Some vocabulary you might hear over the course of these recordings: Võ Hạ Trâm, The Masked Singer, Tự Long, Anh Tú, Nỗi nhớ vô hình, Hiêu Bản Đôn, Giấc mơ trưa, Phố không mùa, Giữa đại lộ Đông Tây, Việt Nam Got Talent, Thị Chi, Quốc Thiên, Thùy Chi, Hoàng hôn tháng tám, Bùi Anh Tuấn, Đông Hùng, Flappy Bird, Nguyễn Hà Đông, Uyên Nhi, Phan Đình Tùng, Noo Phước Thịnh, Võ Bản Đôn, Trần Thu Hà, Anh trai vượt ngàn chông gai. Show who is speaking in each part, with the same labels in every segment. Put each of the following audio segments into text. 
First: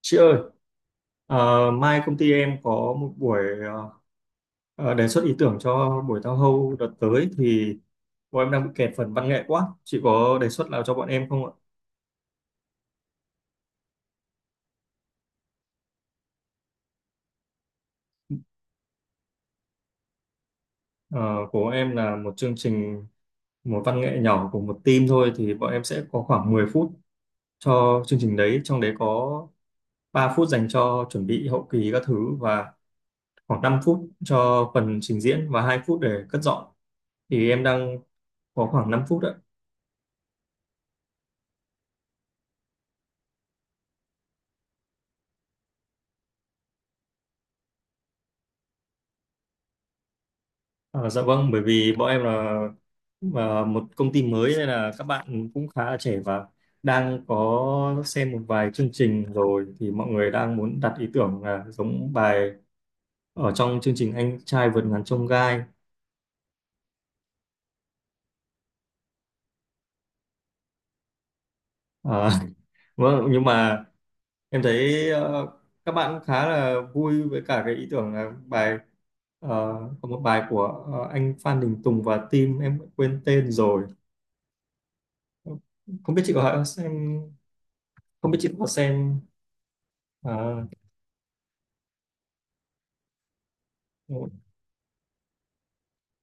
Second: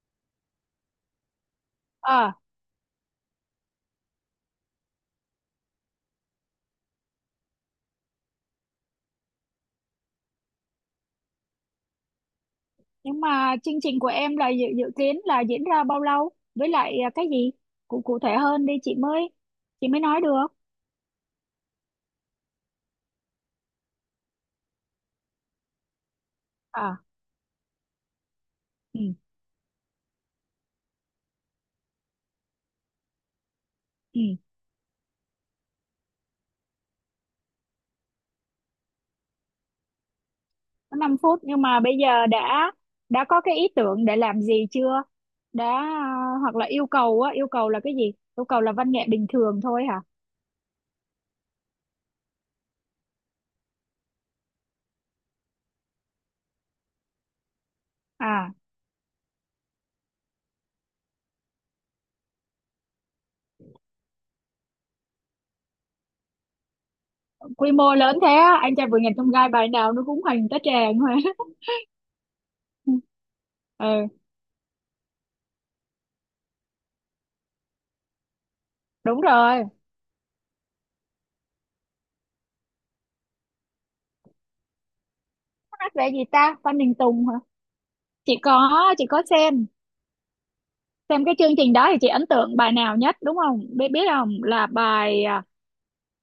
Speaker 1: Chị ơi, mai công ty
Speaker 2: Ờ,
Speaker 1: em có một buổi ờ, đề xuất ý tưởng cho buổi tao hâu đợt tới thì bọn em đang bị kẹt phần văn nghệ quá. Chị có đề xuất nào cho bọn em không ạ?
Speaker 2: nhưng mà chương trình của em là dự kiến là diễn ra bao lâu? Với lại cái gì? Cụ cụ thể hơn đi chị mới nói được.
Speaker 1: Ờ, của em là một chương trình một văn nghệ nhỏ của một team thôi thì bọn em sẽ có khoảng 10 phút
Speaker 2: À.
Speaker 1: cho chương trình đấy, trong đấy
Speaker 2: Ừ.
Speaker 1: có 3 phút dành cho chuẩn bị hậu kỳ các thứ và khoảng 5 phút
Speaker 2: Ừ,
Speaker 1: cho phần trình diễn và 2 phút để cất dọn. Thì em đang có khoảng 5 phút ạ.
Speaker 2: có 5 phút nhưng mà bây giờ đã có cái ý tưởng để làm gì chưa? Đã hoặc là yêu cầu á, yêu cầu là cái gì? Yêu cầu là văn nghệ bình thường thôi hả?
Speaker 1: Ờ, dạ vâng, bởi vì bọn em là một công ty mới nên là các bạn cũng khá là trẻ và đang có xem một
Speaker 2: À,
Speaker 1: vài chương trình rồi thì mọi người đang muốn đặt ý tưởng là giống bài ở trong chương trình Anh trai vượt ngàn chông gai.
Speaker 2: Quy mô lớn thế á, Anh Trai Vượt Ngàn Chông Gai bài nào nó cũng hoành tá tràng mà.
Speaker 1: Ờ, vâng, nhưng mà
Speaker 2: Ừ,
Speaker 1: em thấy các bạn cũng khá là vui với cả cái ý tưởng là bài
Speaker 2: đúng
Speaker 1: ờ,
Speaker 2: rồi.
Speaker 1: có một bài của anh Phan Đình Tùng và team em quên tên rồi.
Speaker 2: Hát về
Speaker 1: Không biết
Speaker 2: gì
Speaker 1: chị
Speaker 2: ta?
Speaker 1: có
Speaker 2: Phan
Speaker 1: xem
Speaker 2: Đình Tùng hả?
Speaker 1: Không
Speaker 2: Chị
Speaker 1: biết chị có
Speaker 2: có, chị
Speaker 1: xem
Speaker 2: có xem
Speaker 1: ờ,
Speaker 2: xem cái chương trình đó, thì chị ấn tượng bài nào nhất đúng không? Biết biết không, là bài à,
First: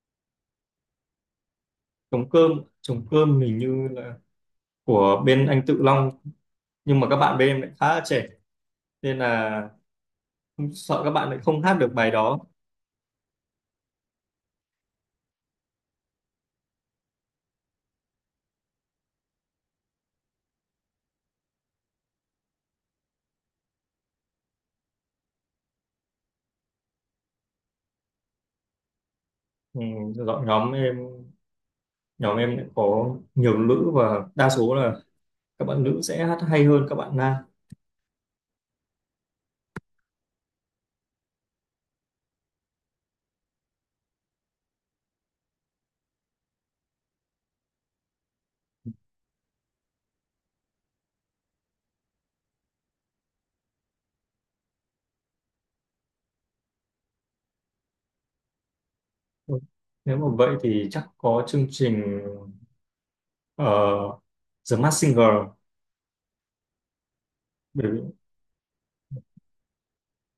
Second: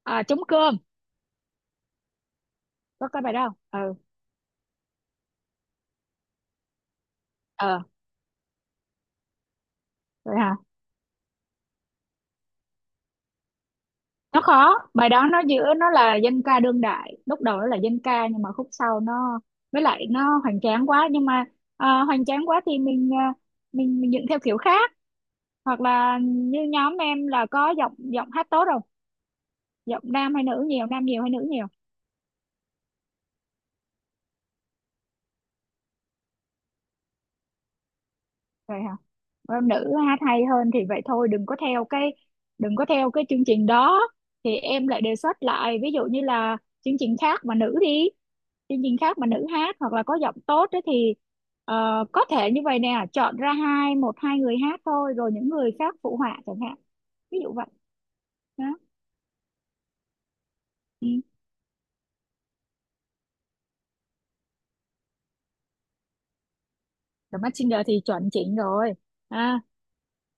Speaker 2: à, trống cơm.
Speaker 1: trống cơm trống
Speaker 2: Có cái bài
Speaker 1: cơm
Speaker 2: đó
Speaker 1: hình
Speaker 2: không?
Speaker 1: như
Speaker 2: Ừ.
Speaker 1: là của bên anh Tự Long nhưng mà các bạn bên em lại
Speaker 2: ờ
Speaker 1: khá là trẻ nên là
Speaker 2: Vậy hả?
Speaker 1: sợ các bạn lại không hát được bài đó.
Speaker 2: Nó khó, bài đó nó giữa, nó là dân ca đương đại, lúc đầu nó là dân ca nhưng mà khúc sau nó, với lại nó hoành tráng quá. Nhưng mà hoành tráng quá thì mình, mình dựng theo kiểu khác. Hoặc là như nhóm em là có giọng giọng hát tốt không?
Speaker 1: Ừ,
Speaker 2: Giọng nam hay
Speaker 1: dọn
Speaker 2: nữ,
Speaker 1: Nhóm
Speaker 2: nhiều
Speaker 1: em
Speaker 2: nam nhiều hay nữ nhiều?
Speaker 1: nhóm em lại có nhiều nữ và đa số là các bạn nữ sẽ hát hay hơn các bạn nam.
Speaker 2: Vậy hả? Nữ hát hay hơn thì vậy thôi, đừng có theo cái chương trình đó. Thì em lại đề xuất lại, ví dụ như là chương trình khác mà nữ đi, chương trình khác mà nữ hát, hoặc là có giọng tốt ấy thì có thể như vậy nè, chọn ra một hai người hát thôi rồi những người khác phụ họa chẳng hạn. Ví dụ vậy đó.
Speaker 1: Ừ, nếu mà vậy thì chắc
Speaker 2: Ừ.
Speaker 1: có chương trình uh, The Masked Singer,
Speaker 2: The Masked Singer
Speaker 1: bởi vì,
Speaker 2: thì chuẩn chỉnh rồi. à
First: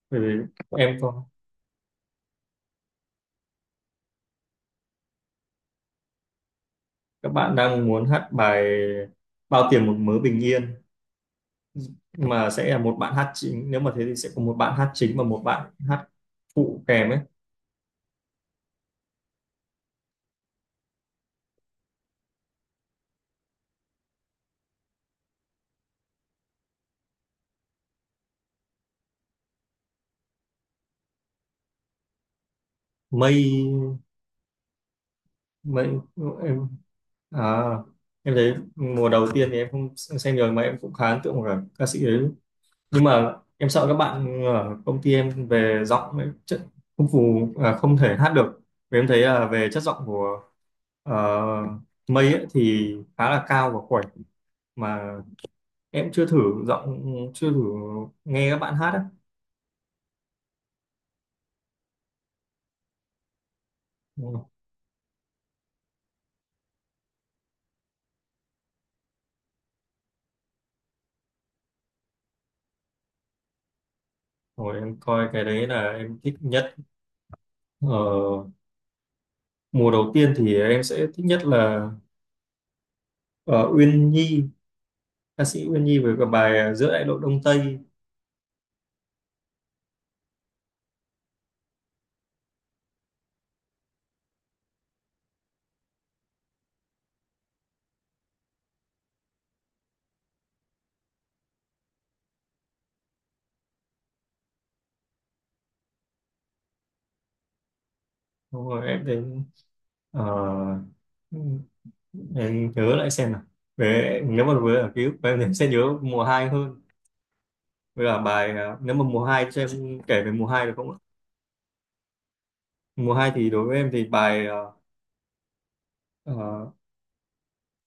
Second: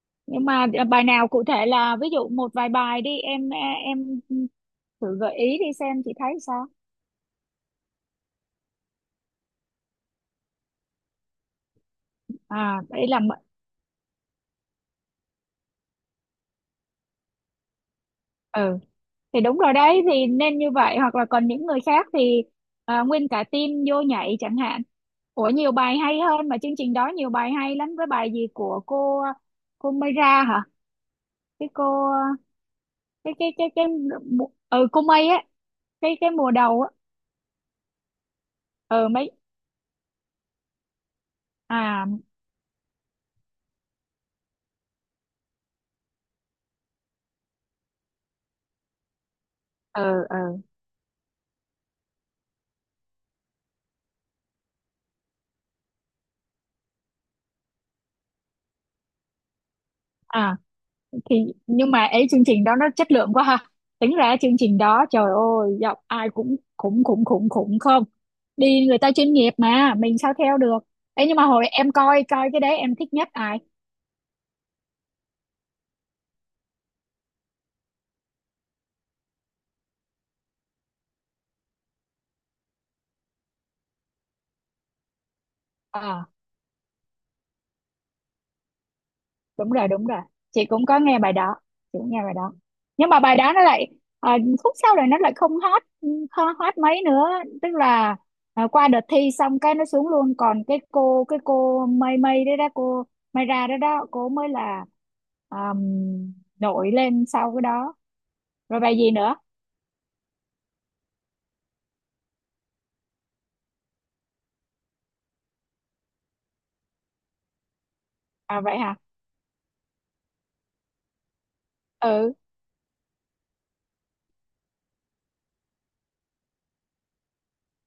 Speaker 1: bởi vì
Speaker 2: nhưng mà
Speaker 1: em
Speaker 2: bài
Speaker 1: có
Speaker 2: nào cụ thể, là ví dụ một vài bài đi em thử gợi ý đi xem chị thấy sao.
Speaker 1: các bạn đang muốn hát bài Bao tiền một mớ bình yên mà sẽ là một
Speaker 2: Đây
Speaker 1: bạn
Speaker 2: là
Speaker 1: hát chính, nếu mà thế thì sẽ có một bạn hát chính và một bạn hát phụ kèm ấy.
Speaker 2: ừ. Thì đúng rồi đấy, thì nên như vậy, hoặc là còn những người khác thì nguyên cả team vô nhảy chẳng hạn. Ủa, nhiều bài hay hơn mà, chương trình đó nhiều bài hay lắm, với bài gì của cô Mayra hả? cái cô cái
Speaker 1: Mây
Speaker 2: Ừ, cô May á,
Speaker 1: mây
Speaker 2: cái mùa
Speaker 1: em
Speaker 2: đầu á.
Speaker 1: à Em thấy
Speaker 2: Ừ
Speaker 1: mùa đầu
Speaker 2: mấy.
Speaker 1: tiên thì em không xem rồi mà em cũng khá ấn tượng với cả ca sĩ
Speaker 2: à
Speaker 1: đấy, nhưng mà em sợ các bạn ở công ty em về giọng ấy, chất không phù à, không thể hát được, vì em thấy là về chất giọng
Speaker 2: ờ ờ
Speaker 1: của ờ, mây ấy, thì khá là cao và khỏe mà em chưa thử giọng, chưa thử nghe các bạn hát
Speaker 2: à thì nhưng mà ấy, chương trình đó nó chất lượng quá ha. Tính ra
Speaker 1: ấy.
Speaker 2: chương trình đó trời ơi, giọng ai cũng khủng khủng khủng khủng, không đi, người ta chuyên nghiệp mà mình sao theo được. Ấy, nhưng mà hồi em coi coi cái đấy em thích nhất ai?
Speaker 1: Rồi em coi cái đấy là em thích nhất. Ờ, Mùa đầu tiên thì em sẽ thích nhất là ờ, Uyên Nhi, ca sĩ Uyên Nhi với cả
Speaker 2: À,
Speaker 1: bài Giữa đại lộ Đông Tây.
Speaker 2: đúng rồi, đúng rồi. Chị cũng có nghe bài đó, chị cũng nghe bài đó, nhưng mà bài đó nó lại à, khúc sau này nó lại không hot, không hot mấy nữa. Tức là qua đợt thi xong cái nó xuống luôn, còn cái cô mây mây đấy đó, cô mây ra đó đó cô mới là um, nổi lên sau cái đó.
Speaker 1: Xong
Speaker 2: Rồi
Speaker 1: rồi
Speaker 2: bài
Speaker 1: em
Speaker 2: gì nữa?
Speaker 1: đến ờ, em nhớ lại xem nào. Về nếu mà với ở ký ức của em thì em sẽ nhớ mùa 2 hơn. Với cả bài,
Speaker 2: Vậy
Speaker 1: nếu
Speaker 2: hả?
Speaker 1: mà mùa 2 cho em kể về mùa 2 được không ạ?
Speaker 2: Ừ.
Speaker 1: Mùa 2 thì đối với em thì bài ờ,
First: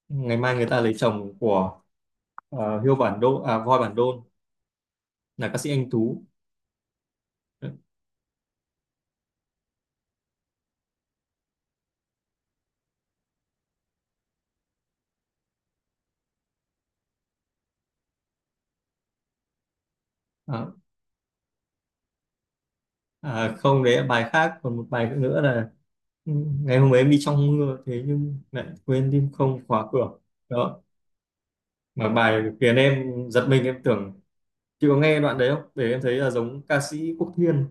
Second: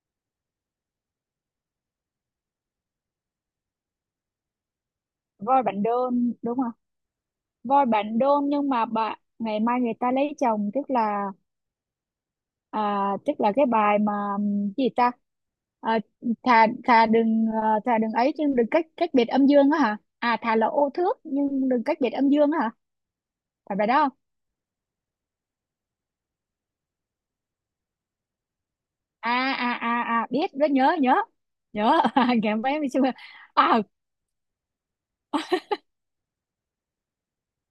Speaker 1: Ngày mai người ta lấy chồng của ờ, Hiêu Bản Đôn à Voi Bản Đôn là ca
Speaker 2: Voi
Speaker 1: sĩ
Speaker 2: Bạn
Speaker 1: Anh Tú.
Speaker 2: Đôn đúng không? Voi Bạn Đôn, nhưng mà ngày mai người ta lấy chồng, tức là tức là cái bài mà cái gì ta, à, thà thà đừng, thà đừng ấy chứ, đừng cách cách biệt âm dương á hả? Thà là
Speaker 1: Ờ,
Speaker 2: ô thước nhưng đừng cách biệt âm dương á hả? Phải
Speaker 1: Không,
Speaker 2: bài đó
Speaker 1: đấy là
Speaker 2: không?
Speaker 1: bài khác, còn một bài nữa là ừ, ngày hôm ấy em đi trong mưa thế nhưng lại quên tim không khóa cửa
Speaker 2: Biết, rất
Speaker 1: đó,
Speaker 2: nhớ, nhớ nhớ.
Speaker 1: mà bài
Speaker 2: Ngày
Speaker 1: khiến
Speaker 2: mấy mình chưa.
Speaker 1: em giật mình
Speaker 2: à
Speaker 1: em tưởng, chị có nghe đoạn đấy không để em thấy là giống ca sĩ Quốc Thiên,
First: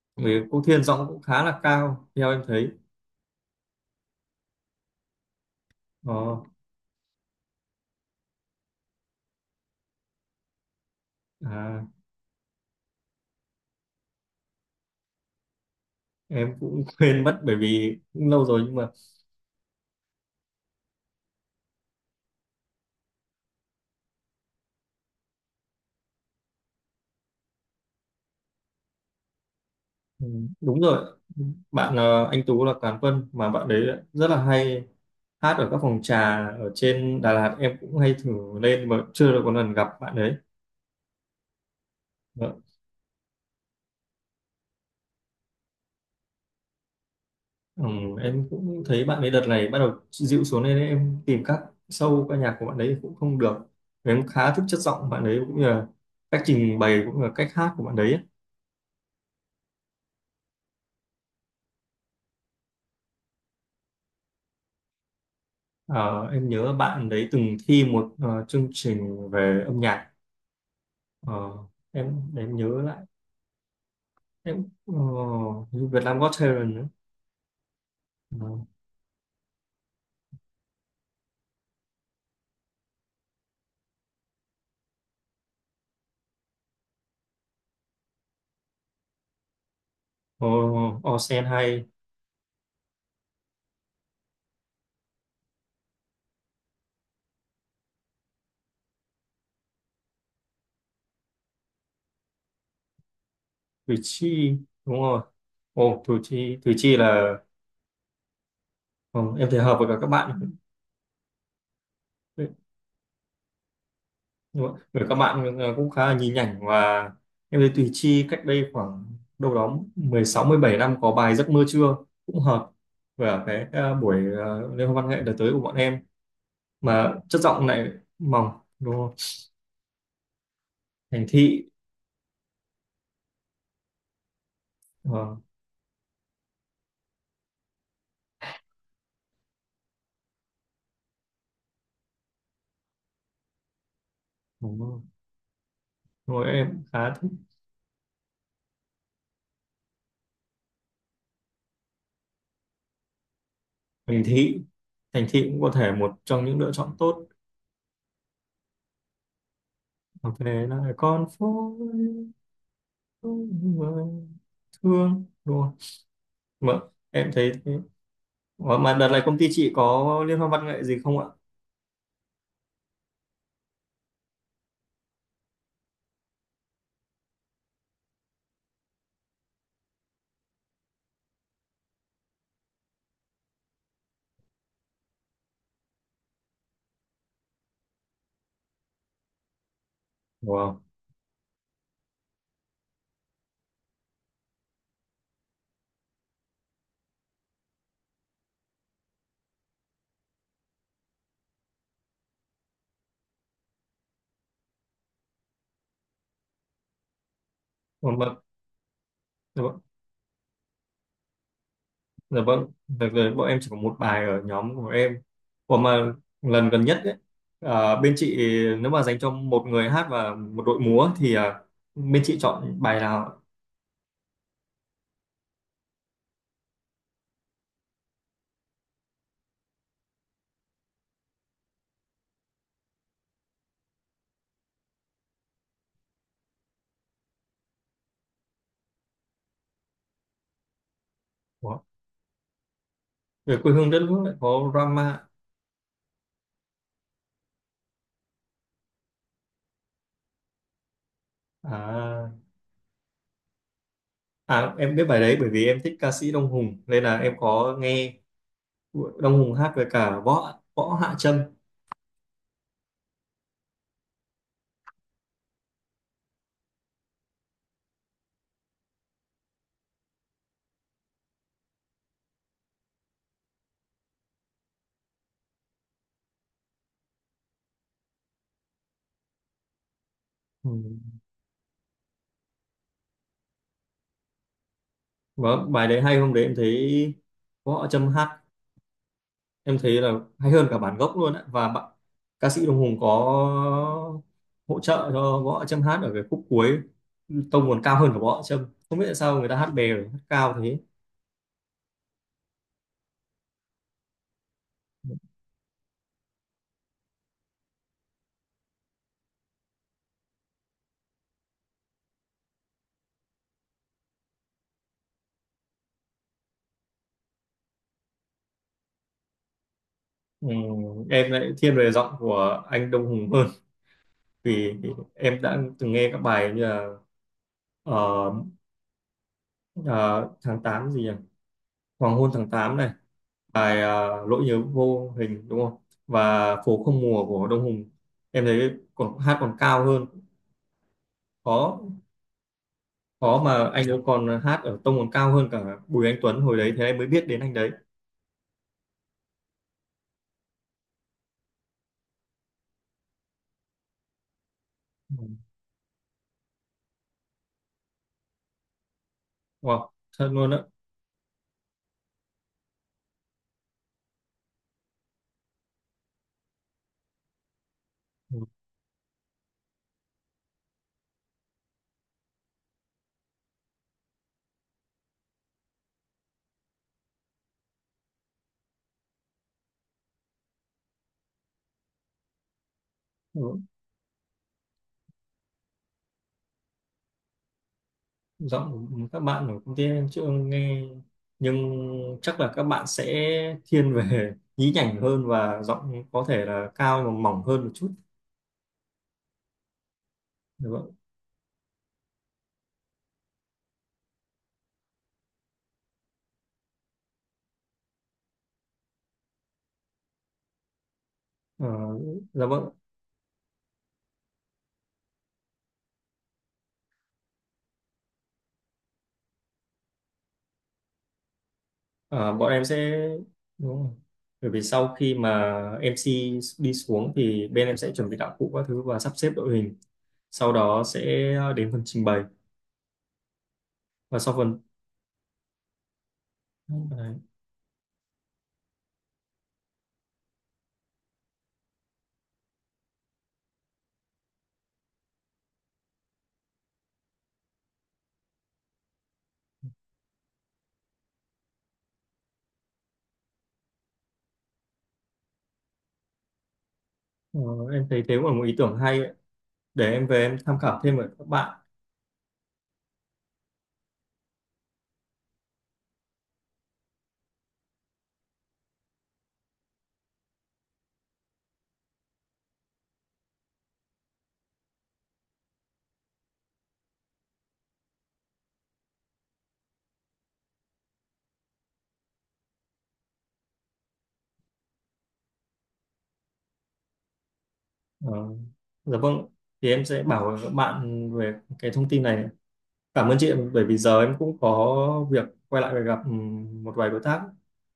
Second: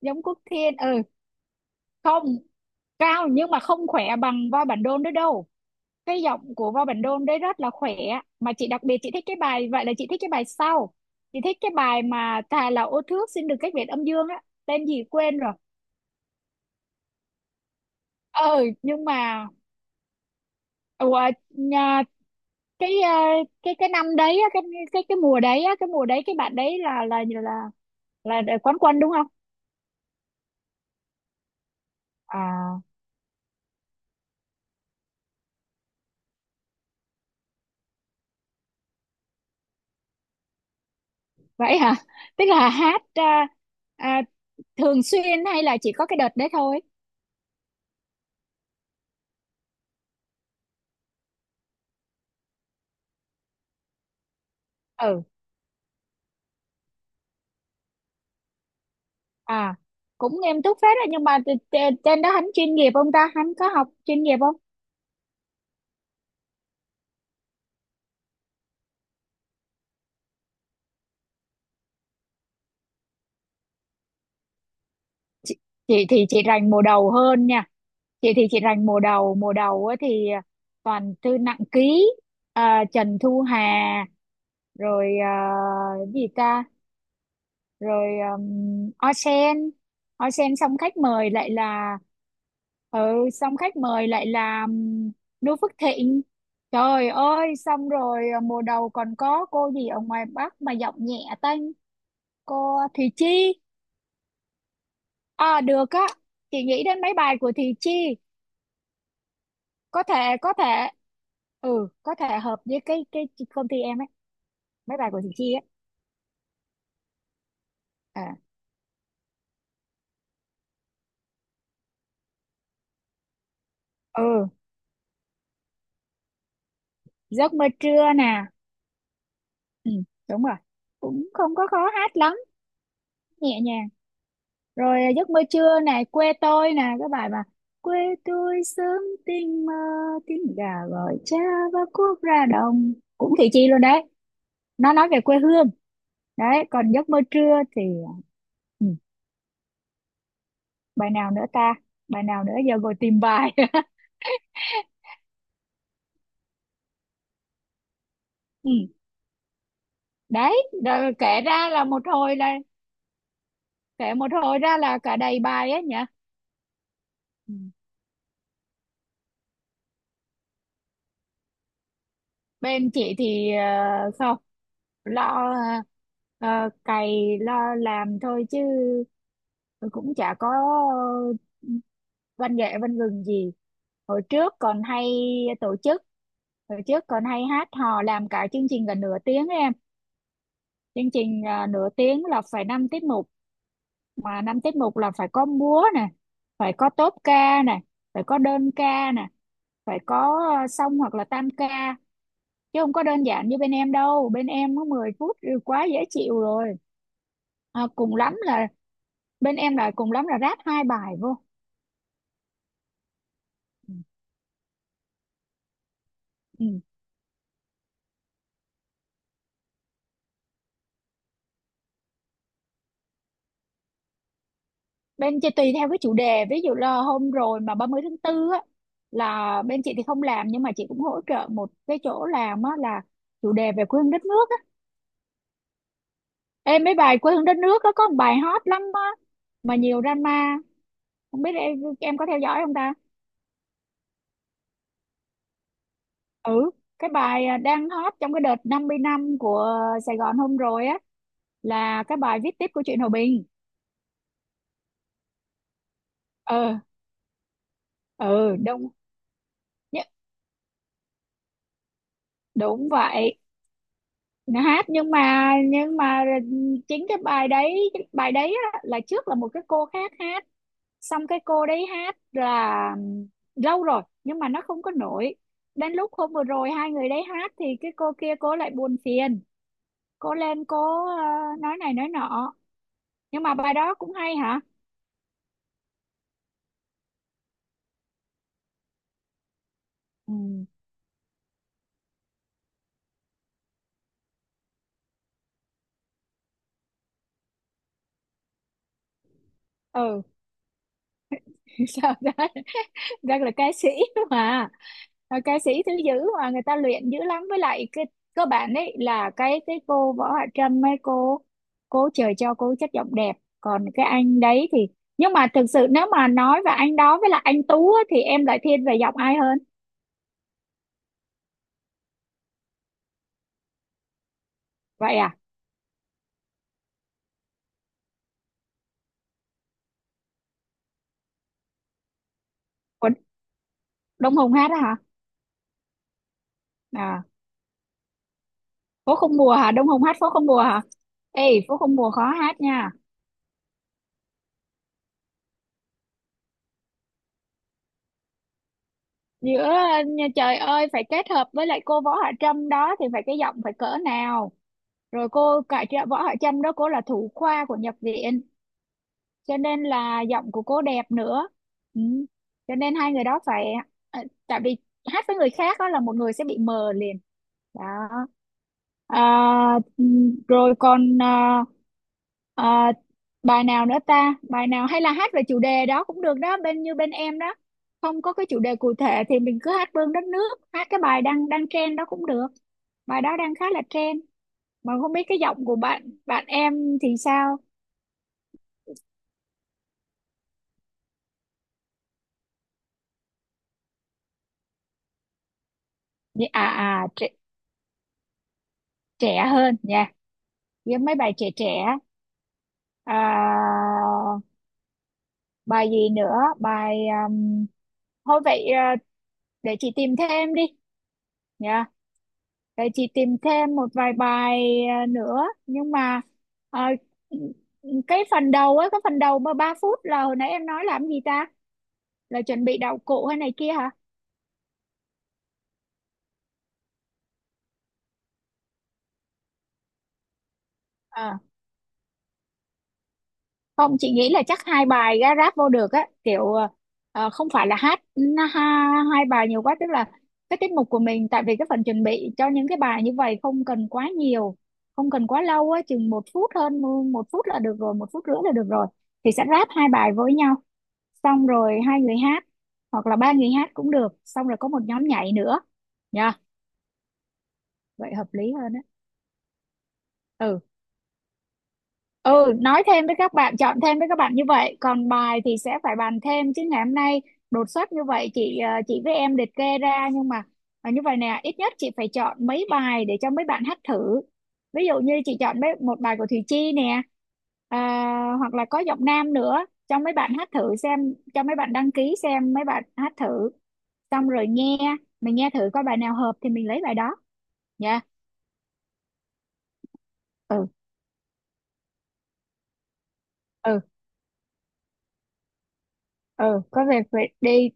Speaker 2: Giống
Speaker 1: vì
Speaker 2: Quốc
Speaker 1: Quốc
Speaker 2: Thiên.
Speaker 1: Thiên
Speaker 2: Ừ.
Speaker 1: giọng cũng khá là cao theo
Speaker 2: Không,
Speaker 1: em thấy
Speaker 2: cao nhưng mà không khỏe bằng Voi Bản Đôn nữa đâu. Cái
Speaker 1: đó.
Speaker 2: giọng của Võ Bản Đôn đấy rất là khỏe. Mà chị đặc biệt chị thích cái bài, vậy là chị thích cái bài sau, chị thích cái
Speaker 1: à,
Speaker 2: bài mà thà là ô thước xin được cách biệt âm dương á, tên gì quên rồi.
Speaker 1: em cũng quên mất bởi vì cũng lâu
Speaker 2: Ờ
Speaker 1: rồi nhưng mà
Speaker 2: nhưng mà ủa, nhà, cái cái năm đấy á, cái mùa đấy á, cái mùa đấy cái bạn đấy là quán quân đúng không?
Speaker 1: ừ, đúng rồi. Bạn anh Tú là
Speaker 2: À,
Speaker 1: cán quân mà bạn đấy rất là hay, hát ở các phòng trà ở trên Đà Lạt em cũng hay thử lên mà chưa được một lần gặp bạn đấy.
Speaker 2: vậy hả? Tức
Speaker 1: Vâng.
Speaker 2: là hát à, thường xuyên hay là chỉ có cái đợt đấy thôi?
Speaker 1: ừ, em cũng thấy bạn ấy đợt này bắt đầu dịu xuống nên em tìm các show ca nhạc của bạn ấy cũng không được. Em khá thích chất giọng
Speaker 2: Ừ.
Speaker 1: bạn ấy cũng như là cách trình bày cũng như là cách hát của bạn đấy.
Speaker 2: à Cũng nghiêm túc phết đấy, nhưng mà trên đó hắn chuyên nghiệp không ta, hắn có học chuyên nghiệp không?
Speaker 1: Ờ, em nhớ bạn đấy từng thi một chương trình về âm nhạc. Ờ, em để em nhớ lại em Việt
Speaker 2: Chị
Speaker 1: Nam
Speaker 2: thì
Speaker 1: Got
Speaker 2: chị rành
Speaker 1: Talent
Speaker 2: mùa
Speaker 1: nữa.
Speaker 2: đầu hơn nha. Chị thì chị
Speaker 1: uh,
Speaker 2: rành mùa đầu, mùa đầu á thì toàn thư nặng ký. Trần Thu Hà, rồi cái gì ta, rồi Osen. Osen, xong khách
Speaker 1: All All
Speaker 2: mời lại
Speaker 1: hay
Speaker 2: là, ừ, xong khách mời lại là Noo Phước Thịnh. Trời ơi, xong rồi mùa đầu còn có cô gì ở ngoài Bắc mà giọng nhẹ tênh, cô Thị Chi.
Speaker 1: Cử tri, đúng rồi.
Speaker 2: Được á.
Speaker 1: Ồ Cử tri,
Speaker 2: Chị
Speaker 1: Cử
Speaker 2: nghĩ
Speaker 1: tri
Speaker 2: đến mấy bài
Speaker 1: là
Speaker 2: của Thị Chi.
Speaker 1: ừ, em thấy hợp với cả
Speaker 2: Có
Speaker 1: các
Speaker 2: thể, có
Speaker 1: bạn.
Speaker 2: thể. Ừ, có thể
Speaker 1: Đấy,
Speaker 2: hợp với cái công ty em ấy.
Speaker 1: đúng rồi.
Speaker 2: Mấy
Speaker 1: Với
Speaker 2: bài
Speaker 1: các
Speaker 2: của Thị Chi
Speaker 1: bạn
Speaker 2: ấy.
Speaker 1: cũng khá là nhí nhảnh và em thấy Thùy Chi
Speaker 2: à
Speaker 1: cách đây khoảng đâu đó 16 17 năm có bài Giấc mơ trưa cũng hợp với cả cái buổi
Speaker 2: ừ.
Speaker 1: liên hoan văn nghệ đợt tới của bọn em, mà chất
Speaker 2: Giấc mơ
Speaker 1: giọng lại
Speaker 2: trưa nè.
Speaker 1: mỏng đúng không,
Speaker 2: Ừ, đúng rồi.
Speaker 1: thành
Speaker 2: Cũng không
Speaker 1: thị
Speaker 2: có khó hát lắm. Nhẹ nhàng. Rồi giấc
Speaker 1: ờ,
Speaker 2: mơ trưa này, quê tôi nè, cái bài mà "quê tôi sớm tinh mơ, tiếng gà gọi cha và cuốc ra đồng", cũng Thị Chi luôn đấy.
Speaker 1: đúng
Speaker 2: Nó
Speaker 1: rồi.
Speaker 2: nói về quê hương.
Speaker 1: Đúng rồi,
Speaker 2: Đấy.
Speaker 1: em
Speaker 2: Còn giấc
Speaker 1: khá
Speaker 2: mơ
Speaker 1: thích
Speaker 2: trưa thì. Ừ. Bài nào nữa ta? Bài nào nữa, giờ ngồi tìm bài.
Speaker 1: thành thị, thành thị cũng có thể một trong những lựa chọn tốt,
Speaker 2: Ừ.
Speaker 1: hoặc về
Speaker 2: Đấy,
Speaker 1: lại
Speaker 2: rồi
Speaker 1: con
Speaker 2: kể ra
Speaker 1: phố
Speaker 2: là một hồi là,
Speaker 1: mà
Speaker 2: kể một hồi ra là cả
Speaker 1: thương
Speaker 2: đầy
Speaker 1: đúng
Speaker 2: bài
Speaker 1: không,
Speaker 2: ấy nhỉ.
Speaker 1: mà em thấy
Speaker 2: Ừ.
Speaker 1: thế. Ủa, mà đợt này công ty chị có liên hoan văn nghệ gì không ạ?
Speaker 2: Bên chị thì không. Lo, ờ, cày lo làm thôi chứ, cũng chả có ờ, văn nghệ văn gừng gì. Hồi trước còn hay tổ chức, hồi trước còn hay hát hò, làm cả chương trình gần nửa tiếng ấy em.
Speaker 1: Wow.
Speaker 2: Chương trình nửa tiếng là phải năm tiết mục. Mà năm tiết mục là phải có múa nè, phải có tốp ca nè, phải có đơn ca nè, phải có song hoặc là tam ca, chứ không có đơn giản như bên em đâu. Bên em có 10 phút thì quá dễ chịu rồi. Cùng
Speaker 1: Còn
Speaker 2: lắm
Speaker 1: bận.
Speaker 2: là, bên
Speaker 1: Dạ
Speaker 2: em
Speaker 1: vâng,
Speaker 2: là cùng lắm là ráp hai bài vô.
Speaker 1: dạ vâng. Đợt này bọn em chỉ có
Speaker 2: Ừ.
Speaker 1: một bài ở nhóm của em. Ủa mà lần
Speaker 2: Ừ.
Speaker 1: gần nhất ấy, bên chị, nếu mà dành cho một người hát và một đội múa thì bên chị chọn bài nào ạ?
Speaker 2: Bên chị tùy theo cái chủ đề, ví dụ là hôm rồi mà 30 tháng 4 á là bên chị thì không làm, nhưng mà chị cũng hỗ trợ một cái chỗ làm á, là chủ đề về quê hương đất nước á. Em, mấy bài quê hương đất nước á có một bài hot lắm á, mà nhiều drama, không biết
Speaker 1: Ủa,
Speaker 2: em có theo dõi không ta?
Speaker 1: về quê hương đất nước lại có drama
Speaker 2: Ừ, cái bài đang hot trong cái đợt 50 năm của Sài Gòn hôm rồi á, là cái
Speaker 1: à?
Speaker 2: bài Viết Tiếp của truyện Hòa Bình.
Speaker 1: Em biết bài đấy bởi vì em thích ca sĩ Đông
Speaker 2: ờ
Speaker 1: Hùng nên là em có nghe,
Speaker 2: ừ, đúng.
Speaker 1: của Đông Hùng hát với
Speaker 2: nhớ-
Speaker 1: cả Võ Võ Hạ Trâm.
Speaker 2: Đúng vậy. Nó hát nhưng mà chính cái bài đấy, cái bài đấy á, là trước là một cái cô khác hát. Xong cái cô đấy hát là lâu rồi nhưng mà nó không có nổi. Đến lúc hôm vừa rồi hai người đấy hát, thì cái cô kia cô lại buồn phiền, cô lên
Speaker 1: Ừ.
Speaker 2: cô nói này nói nọ. Nhưng mà bài đó cũng hay hả?
Speaker 1: Vâng, bài đấy hay. Hôm đấy em thấy Võ Hạ Trâm hát, em thấy là
Speaker 2: Ừ,
Speaker 1: hay hơn cả bản gốc luôn ạ. Và bạn, ca sĩ Đông Hùng có hỗ trợ cho Võ Hạ Trâm hát ở cái khúc cuối, tông còn cao hơn cả Võ Hạ Trâm, không biết tại sao người ta hát bè rồi hát
Speaker 2: ừ.
Speaker 1: cao thế.
Speaker 2: Sao đó. Rất là ca sĩ mà. Ờ, ca sĩ thứ dữ, mà người ta luyện dữ lắm, với lại cái cơ bản đấy là cái cô Võ Hạ Trâm ấy, cô trời cho cô chất giọng đẹp. Còn cái anh đấy thì. Nhưng mà thực sự nếu mà nói về anh đó với lại anh Tú á, thì em lại thiên về giọng ai hơn?
Speaker 1: Ừ, em lại thiên về giọng của anh Đông Hùng hơn, vì
Speaker 2: Vậy à?
Speaker 1: em đã từng nghe các bài như là ờ, ờ, tháng 8 gì nhỉ, Hoàng hôn tháng tám này,
Speaker 2: Còn
Speaker 1: bài
Speaker 2: Đông
Speaker 1: Nỗi
Speaker 2: Hùng
Speaker 1: nhớ
Speaker 2: hát á hả?
Speaker 1: vô hình đúng không, và Phố không mùa
Speaker 2: à,
Speaker 1: của Đông Hùng, em thấy
Speaker 2: Phố
Speaker 1: còn
Speaker 2: không
Speaker 1: hát
Speaker 2: mùa
Speaker 1: còn
Speaker 2: hả,
Speaker 1: cao
Speaker 2: Đông Hùng
Speaker 1: hơn.
Speaker 2: hát phố không mùa hả? Ê, phố
Speaker 1: Khó
Speaker 2: không mùa khó hát nha.
Speaker 1: Khó, mà anh ấy còn hát ở tông còn cao hơn cả Bùi Anh Tuấn hồi đấy, thế em mới biết đến anh đấy.
Speaker 2: Giữa nhà trời ơi, phải kết hợp với lại cô Võ Hạ Trâm đó thì phải cái giọng phải cỡ nào?
Speaker 1: Ừ.
Speaker 2: Rồi cô, cả chị Võ Hạ Trâm đó cô là thủ khoa của nhập viện, cho nên
Speaker 1: Wow,
Speaker 2: là
Speaker 1: thật luôn
Speaker 2: giọng
Speaker 1: á.
Speaker 2: của cô đẹp nữa. Ừ. Cho nên hai người đó phải ờ, tại vì hát với người khác đó là một người sẽ bị mờ liền. Đó.
Speaker 1: Ừ.
Speaker 2: À, rồi còn à, bài nào nữa ta? Bài nào hay là hát về chủ đề đó cũng được đó, bên như bên em đó. Không có cái chủ đề cụ thể thì mình cứ hát Vương đất nước, hát cái bài đang đang trend đó cũng được. Bài đó đang
Speaker 1: Ừ.
Speaker 2: khá là trend. Mà không biết cái giọng của bạn bạn em thì sao?
Speaker 1: Giọng của các bạn ở công ty em chưa nghe, nhưng chắc là các bạn sẽ thiên về nhí nhảnh hơn và giọng có thể là cao mà
Speaker 2: Trẻ,
Speaker 1: mỏng hơn một chút.
Speaker 2: trẻ hơn nha.
Speaker 1: Dạ vâng.
Speaker 2: Với mấy bài trẻ trẻ. À, bài gì nữa? Bài um, thôi vậy, để chị tìm thêm đi
Speaker 1: Ờ,
Speaker 2: nha.
Speaker 1: dạ vâng.
Speaker 2: Vậy chị tìm thêm một vài bài nữa, nhưng mà à, cái phần đầu á, cái phần đầu mà 3 phút là hồi nãy em nói làm gì ta,
Speaker 1: À,
Speaker 2: là
Speaker 1: bọn em
Speaker 2: chuẩn bị đạo
Speaker 1: sẽ
Speaker 2: cụ hay này kia
Speaker 1: Đúng rồi.
Speaker 2: hả?
Speaker 1: Bởi vì sau khi mà MC đi xuống thì bên em sẽ chuẩn bị đạo cụ các thứ và sắp xếp đội hình. Sau đó sẽ
Speaker 2: à
Speaker 1: đến phần trình bày
Speaker 2: Không, chị
Speaker 1: và
Speaker 2: nghĩ
Speaker 1: sau
Speaker 2: là chắc
Speaker 1: phần
Speaker 2: hai bài ra ráp vô được á kiểu,
Speaker 1: đấy.
Speaker 2: không phải là hát ha, hai bài nhiều quá, tức là cái tiết mục của mình, tại vì cái phần chuẩn bị cho những cái bài như vậy không cần quá nhiều, không cần quá lâu á, chừng 1 phút hơn, 1 phút là được rồi, 1 phút rưỡi là được rồi. Thì sẽ ráp hai bài với nhau, xong rồi hai người hát hoặc là ba người hát cũng được, xong rồi có một nhóm nhảy nữa nha.
Speaker 1: Ờ, em thấy thế
Speaker 2: Vậy
Speaker 1: cũng
Speaker 2: hợp
Speaker 1: là một
Speaker 2: lý
Speaker 1: ý
Speaker 2: hơn
Speaker 1: tưởng
Speaker 2: á.
Speaker 1: hay ấy. Để em về em tham
Speaker 2: Ừ.
Speaker 1: khảo thêm với các bạn.
Speaker 2: Ừ, nói thêm với các bạn, chọn thêm với các bạn như vậy, còn bài thì sẽ phải bàn thêm, chứ ngày hôm nay đột xuất như vậy chị chị với em liệt kê ra, nhưng mà như vậy nè, ít nhất chị phải chọn mấy bài để cho mấy bạn hát thử. Ví dụ như chị chọn mấy, một bài của Thùy Chi nè, à, hoặc là có giọng nam nữa cho mấy bạn hát thử xem, cho mấy bạn đăng ký xem mấy bạn hát thử, xong rồi nghe, mình nghe thử coi bài nào hợp thì mình lấy bài đó nha.
Speaker 1: Ờ, dạ vâng. Thì em sẽ bảo với các
Speaker 2: Ừ.
Speaker 1: bạn về cái thông tin này. Cảm ơn chị ạ, bởi vì
Speaker 2: Ừ.
Speaker 1: giờ em cũng có việc quay lại và gặp
Speaker 2: Ừ,
Speaker 1: một
Speaker 2: có
Speaker 1: vài
Speaker 2: việc
Speaker 1: đối tác.
Speaker 2: phải đi.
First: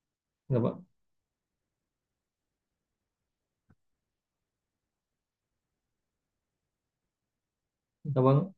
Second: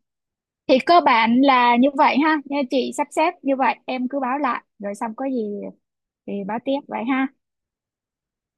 Speaker 1: Dạ
Speaker 2: Thì
Speaker 1: vâng.
Speaker 2: cơ bản là như vậy ha, nha chị sắp xếp như vậy, em cứ báo lại rồi xong có gì thì báo tiếp vậy ha.
Speaker 1: Dạ vâng.